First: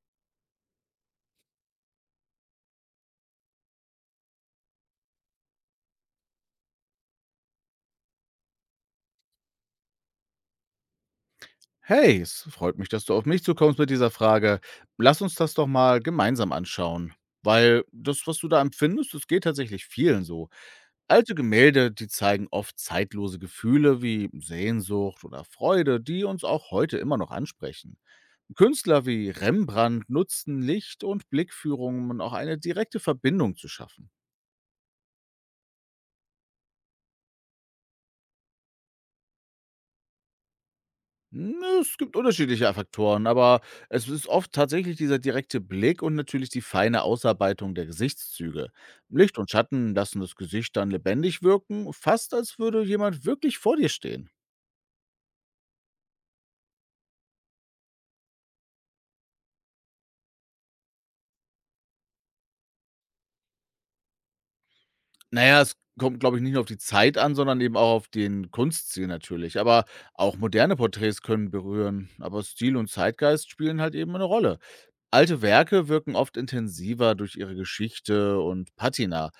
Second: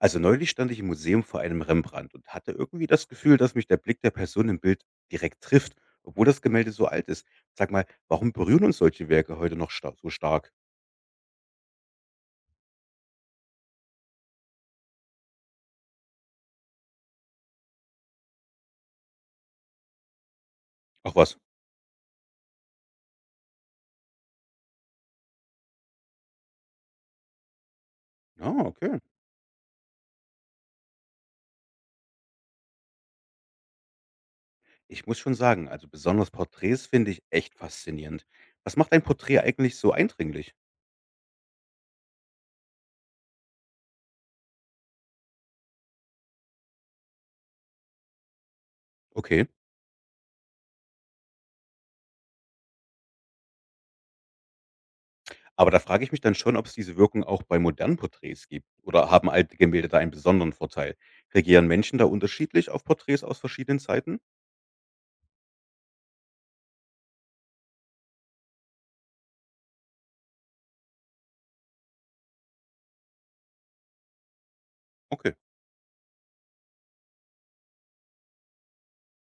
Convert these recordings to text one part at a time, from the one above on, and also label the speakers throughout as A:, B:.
A: Also neulich stand ich im Museum vor einem Rembrandt und hatte irgendwie das Gefühl, dass mich der Blick der Person im Bild direkt trifft, obwohl das Gemälde so alt ist. Sag mal, warum berühren uns solche Werke heute noch sta so stark?
B: Hey, es freut mich, dass du auf mich zukommst mit dieser Frage. Lass uns das doch mal gemeinsam anschauen. Weil das, was du da empfindest, das geht tatsächlich vielen so.
A: Ach
B: Alte
A: was?
B: Gemälde, die zeigen oft zeitlose Gefühle wie Sehnsucht oder Freude, die uns auch heute immer noch ansprechen.
A: Ja, okay.
B: Künstler wie Rembrandt nutzten Licht und Blickführungen, um auch eine direkte Verbindung zu schaffen.
A: Ich muss schon sagen, also besonders Porträts finde ich echt faszinierend. Was macht ein Porträt eigentlich so eindringlich?
B: Hm, Es gibt unterschiedliche Faktoren, aber es ist oft tatsächlich dieser direkte Blick und natürlich die feine Ausarbeitung der Gesichtszüge. Licht
A: Okay,
B: und Schatten lassen das Gesicht dann lebendig wirken, fast als würde jemand wirklich vor dir stehen.
A: aber da frage ich mich dann schon, ob es diese Wirkung auch bei modernen Porträts gibt. Oder haben alte Gemälde da einen besonderen Vorteil? Reagieren Menschen da unterschiedlich auf Porträts aus verschiedenen Zeiten?
B: Naja, es kommt, glaube ich, nicht nur auf die Zeit an, sondern eben auch auf den Kunststil natürlich. Aber auch moderne Porträts können berühren. Aber Stil und Zeitgeist spielen halt eben eine Rolle.
A: Okay,
B: Alte Werke wirken oft intensiver durch ihre Geschichte und Patina.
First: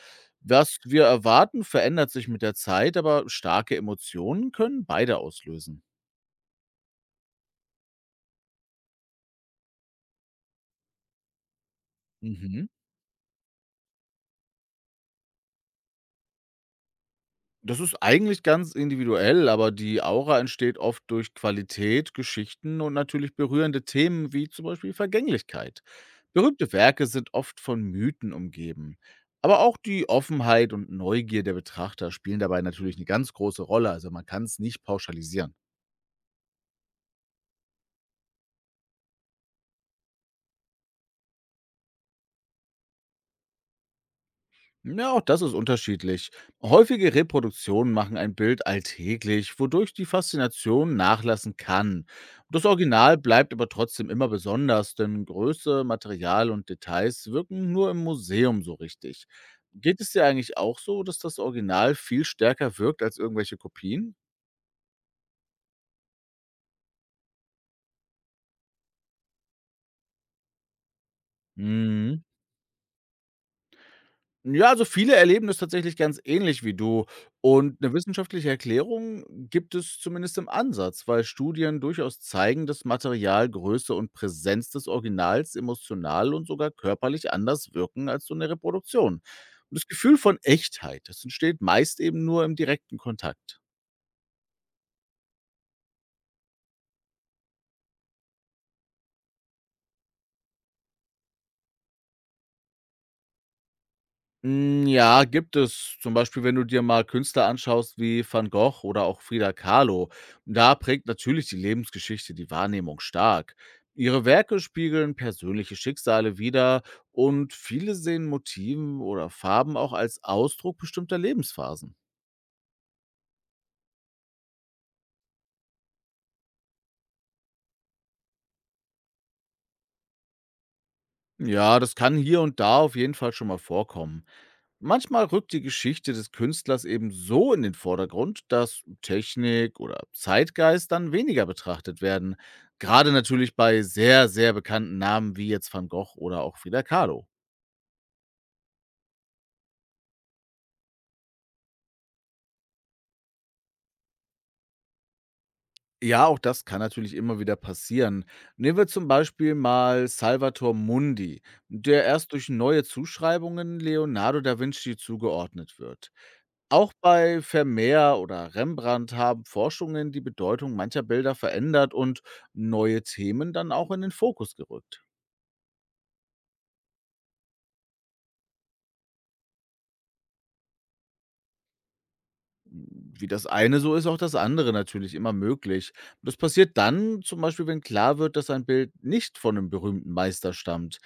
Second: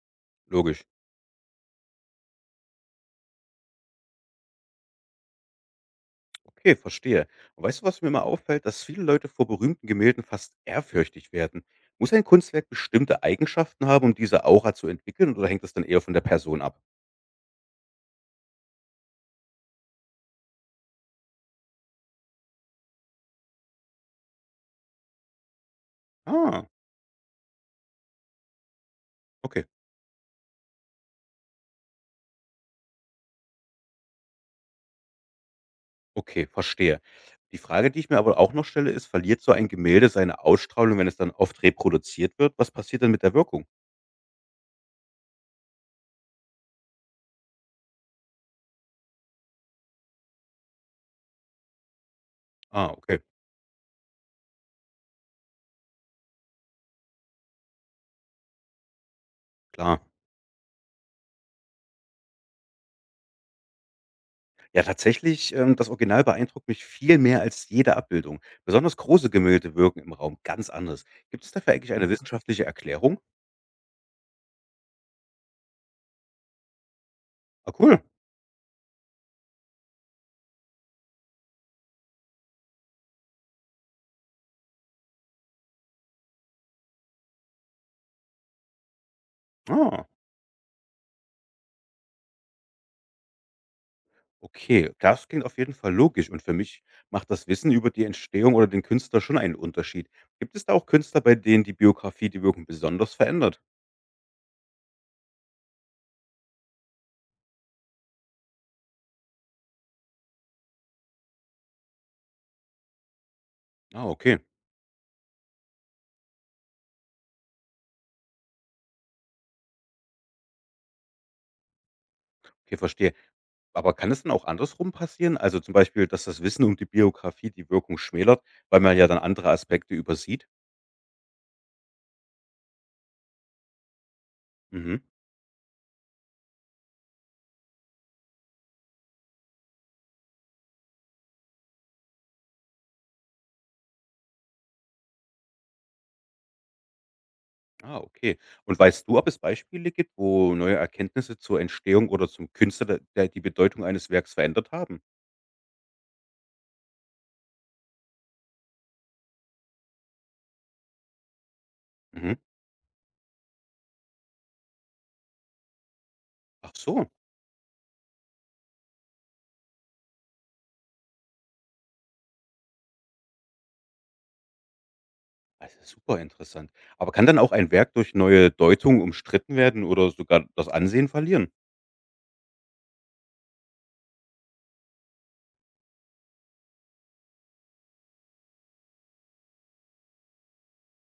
B: Was
A: logisch.
B: wir erwarten, verändert sich mit der Zeit, aber starke Emotionen können beide auslösen.
A: Okay, verstehe. Und weißt du, was mir mal auffällt, dass viele Leute vor berühmten Gemälden fast ehrfürchtig werden. Muss ein Kunstwerk
B: Mhm.
A: bestimmte Eigenschaften haben, um diese Aura zu entwickeln, oder hängt das dann eher von der Person ab?
B: Das ist eigentlich ganz individuell, aber die Aura entsteht oft durch Qualität, Geschichten und natürlich berührende Themen wie zum Beispiel Vergänglichkeit.
A: Ah,
B: Berühmte Werke sind oft von Mythen umgeben. Aber
A: okay,
B: auch die Offenheit und Neugier der Betrachter spielen dabei natürlich eine ganz große Rolle. Also man kann es nicht pauschalisieren.
A: okay, verstehe. Die Frage, die ich mir aber auch noch stelle, ist, verliert so ein Gemälde seine Ausstrahlung, wenn es dann oft reproduziert wird? Was passiert dann mit der Wirkung?
B: Ja, auch das ist unterschiedlich. Häufige Reproduktionen machen ein Bild alltäglich, wodurch die Faszination nachlassen kann. Das
A: Ah, okay,
B: Original bleibt aber trotzdem immer besonders, denn Größe, Material und Details wirken nur im Museum so richtig.
A: klar.
B: Geht es dir eigentlich auch so, dass das Original viel stärker wirkt als irgendwelche Kopien?
A: Ja, tatsächlich, das Original beeindruckt mich viel mehr als jede Abbildung. Besonders große Gemälde wirken im Raum ganz anders. Gibt es dafür eigentlich eine
B: Mhm.
A: wissenschaftliche Erklärung?
B: Ja, also viele erleben das tatsächlich ganz ähnlich wie du.
A: Ah,
B: Und eine
A: cool.
B: wissenschaftliche Erklärung gibt es zumindest im Ansatz, weil Studien durchaus zeigen, dass Material, Größe und Präsenz des Originals emotional und sogar körperlich anders wirken als so 'ne Reproduktion. Und das
A: Ah,
B: Gefühl von Echtheit, das entsteht meist eben nur im direkten Kontakt.
A: okay. Das klingt auf jeden Fall logisch und für mich macht das Wissen über die Entstehung oder den Künstler schon einen Unterschied. Gibt es da auch Künstler, bei denen die Biografie die Wirkung besonders verändert?
B: Ja, gibt es. Zum Beispiel, wenn du dir mal Künstler anschaust wie Van Gogh oder auch Frida Kahlo. Da prägt natürlich die Lebensgeschichte die Wahrnehmung stark.
A: Ah,
B: Ihre
A: okay.
B: Werke spiegeln persönliche Schicksale wider und viele sehen Motiven oder Farben auch als Ausdruck bestimmter Lebensphasen.
A: Okay, verstehe. Aber kann es dann auch andersrum passieren? Also zum Beispiel, dass das Wissen um die Biografie die Wirkung schmälert, weil man ja dann andere Aspekte übersieht?
B: Ja, das kann hier und da auf jeden Fall schon mal vorkommen.
A: Mhm.
B: Manchmal rückt die Geschichte des Künstlers eben so in den Vordergrund, dass Technik oder Zeitgeist dann weniger betrachtet werden. Gerade natürlich bei sehr, sehr bekannten Namen wie jetzt Van Gogh oder auch Frida Kahlo.
A: Ah, okay. Und weißt du, ob es Beispiele gibt, wo neue Erkenntnisse zur Entstehung oder zum Künstler die Bedeutung eines Werks verändert haben?
B: Ja, auch das kann natürlich immer wieder passieren. Nehmen wir zum Beispiel mal Salvator Mundi, der erst
A: Mhm.
B: durch neue Zuschreibungen Leonardo da Vinci zugeordnet wird.
A: Ach
B: Auch
A: so.
B: bei Vermeer oder Rembrandt haben Forschungen die Bedeutung mancher Bilder verändert und neue Themen dann auch in den Fokus gerückt.
A: Also, super interessant. Aber kann dann auch ein Werk durch neue Deutung umstritten werden oder sogar das Ansehen verlieren?
B: Wie das eine, so ist auch das andere natürlich immer möglich. Das passiert dann zum Beispiel, wenn klar wird, dass ein Bild nicht von einem berühmten Meister stammt.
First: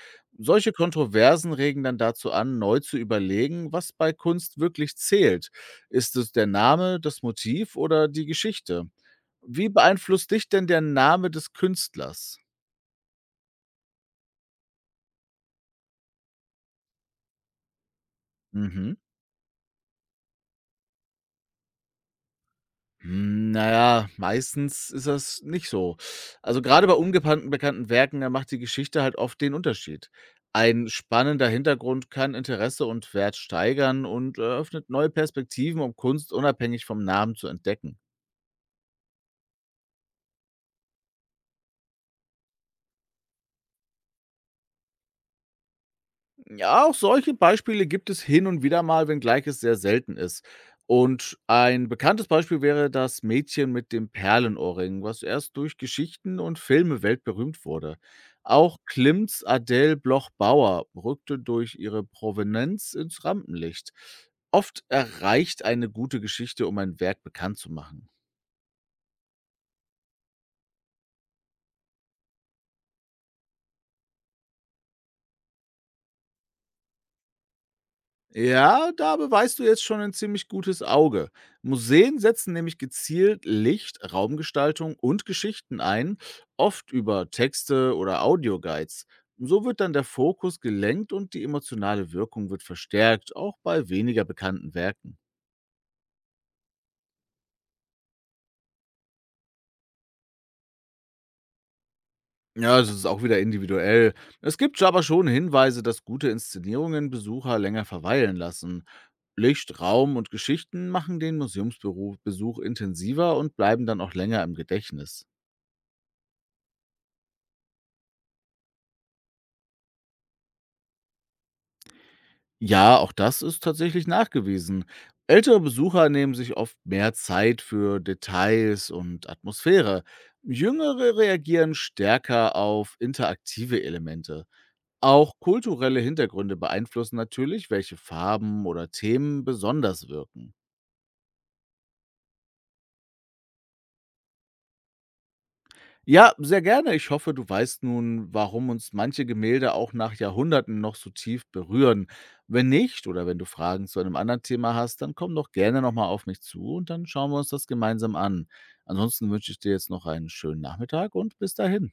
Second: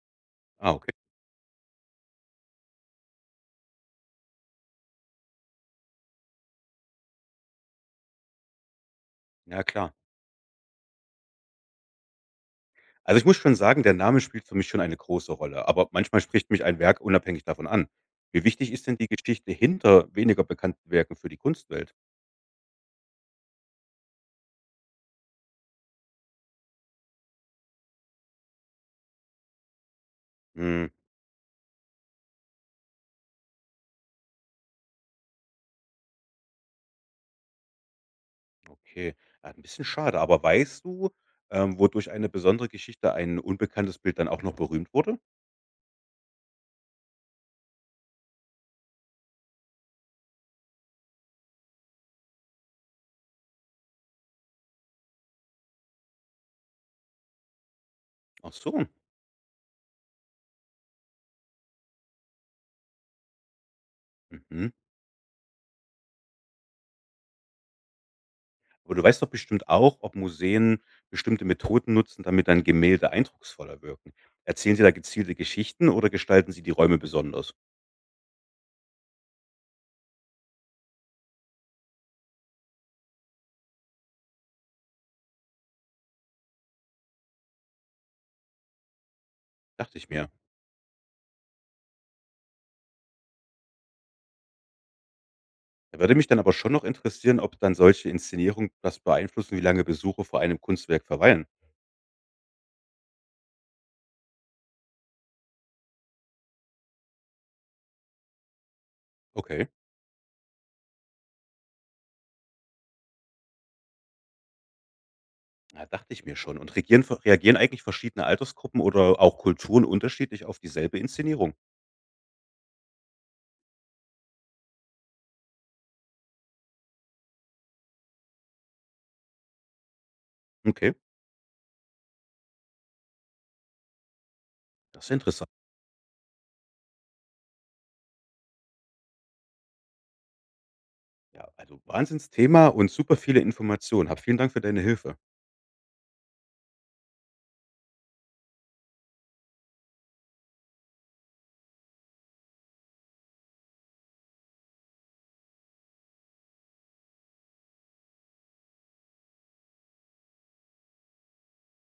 A: Ah,
B: Solche
A: okay.
B: Kontroversen regen dann dazu an, neu zu überlegen, was bei Kunst wirklich zählt. Ist es der Name, das Motiv oder die Geschichte?
A: Ja,
B: Wie
A: klar.
B: beeinflusst dich denn der Name des Künstlers?
A: Also, ich muss schon sagen, der Name spielt für mich schon eine große Rolle, aber manchmal spricht mich ein Werk unabhängig davon an. Wie wichtig ist denn
B: Mhm.
A: die Geschichte hinter weniger bekannten Werken für die Kunstwelt?
B: Na ja, meistens ist das nicht so. Also, gerade bei ungepan bekannten Werken, da macht die Geschichte halt oft den Unterschied.
A: Hm,
B: Ein spannender Hintergrund kann Interesse und Wert steigern und eröffnet neue Perspektiven, um Kunst unabhängig vom Namen zu entdecken.
A: okay. Ja, 'n bisschen schade, aber weißt du, wodurch eine besondere Geschichte ein unbekanntes Bild dann auch noch berühmt wurde?
B: Ja, auch solche Beispiele gibt es hin und wieder mal, wenngleich es sehr selten ist. Und ein bekanntes Beispiel wäre das Mädchen mit dem Perlenohrring, was erst durch Geschichten und Filme weltberühmt wurde.
A: Ach
B: Auch
A: so.
B: Klimts Adele Bloch-Bauer rückte durch ihre Provenienz ins Rampenlicht.
A: Mhm.
B: Oft erreicht eine gute Geschichte, um ein Werk bekannt zu machen.
A: Aber du weißt doch bestimmt auch, ob Museen bestimmte Methoden nutzen, damit dann Gemälde eindrucksvoller wirken. Erzählen Sie da gezielte Geschichten oder gestalten Sie die Räume besonders?
B: Ja, da beweist du jetzt schon ein ziemlich gutes Auge. Museen setzen nämlich gezielt Licht, Raumgestaltung und Geschichten ein, oft über Texte oder Audioguides. So wird dann
A: Dachte
B: der
A: ich mir.
B: Fokus gelenkt und die emotionale Wirkung wird verstärkt, auch bei weniger bekannten Werken.
A: Da würde mich dann aber schon noch interessieren, ob dann solche Inszenierungen das beeinflussen, wie lange Besucher vor einem Kunstwerk verweilen.
B: Ja, es ist auch wieder individuell. Es gibt aber schon Hinweise, dass gute Inszenierungen Besucher länger verweilen lassen.
A: Okay.
B: Licht, Raum und Geschichten machen den Museumsbesuch Besuch intensiver und bleiben dann auch länger im Gedächtnis.
A: Ja, dachte ich mir schon. Und reagieren eigentlich verschiedene Altersgruppen oder auch Kulturen unterschiedlich auf dieselbe Inszenierung?
B: Ja, auch das ist tatsächlich nachgewiesen. Ältere Besucher nehmen sich oft mehr Zeit für Details und Atmosphäre.
A: Okay,
B: Jüngere reagieren stärker auf interaktive Elemente.
A: das ist
B: Auch
A: interessant.
B: kulturelle Hintergründe beeinflussen natürlich, welche Farben oder Themen besonders wirken.
A: Ja, also Wahnsinnsthema und super viele Informationen. Hab vielen Dank für deine Hilfe.
B: Ja, sehr gerne. Ich hoffe, du weißt nun, warum uns manche Gemälde auch nach Jahrhunderten noch so tief berühren. Wenn nicht oder wenn du Fragen zu einem anderen Thema hast, dann komm doch gerne nochmal auf mich zu und dann schauen wir uns das gemeinsam an. Ansonsten wünsche ich dir jetzt noch einen schönen Nachmittag und bis dahin.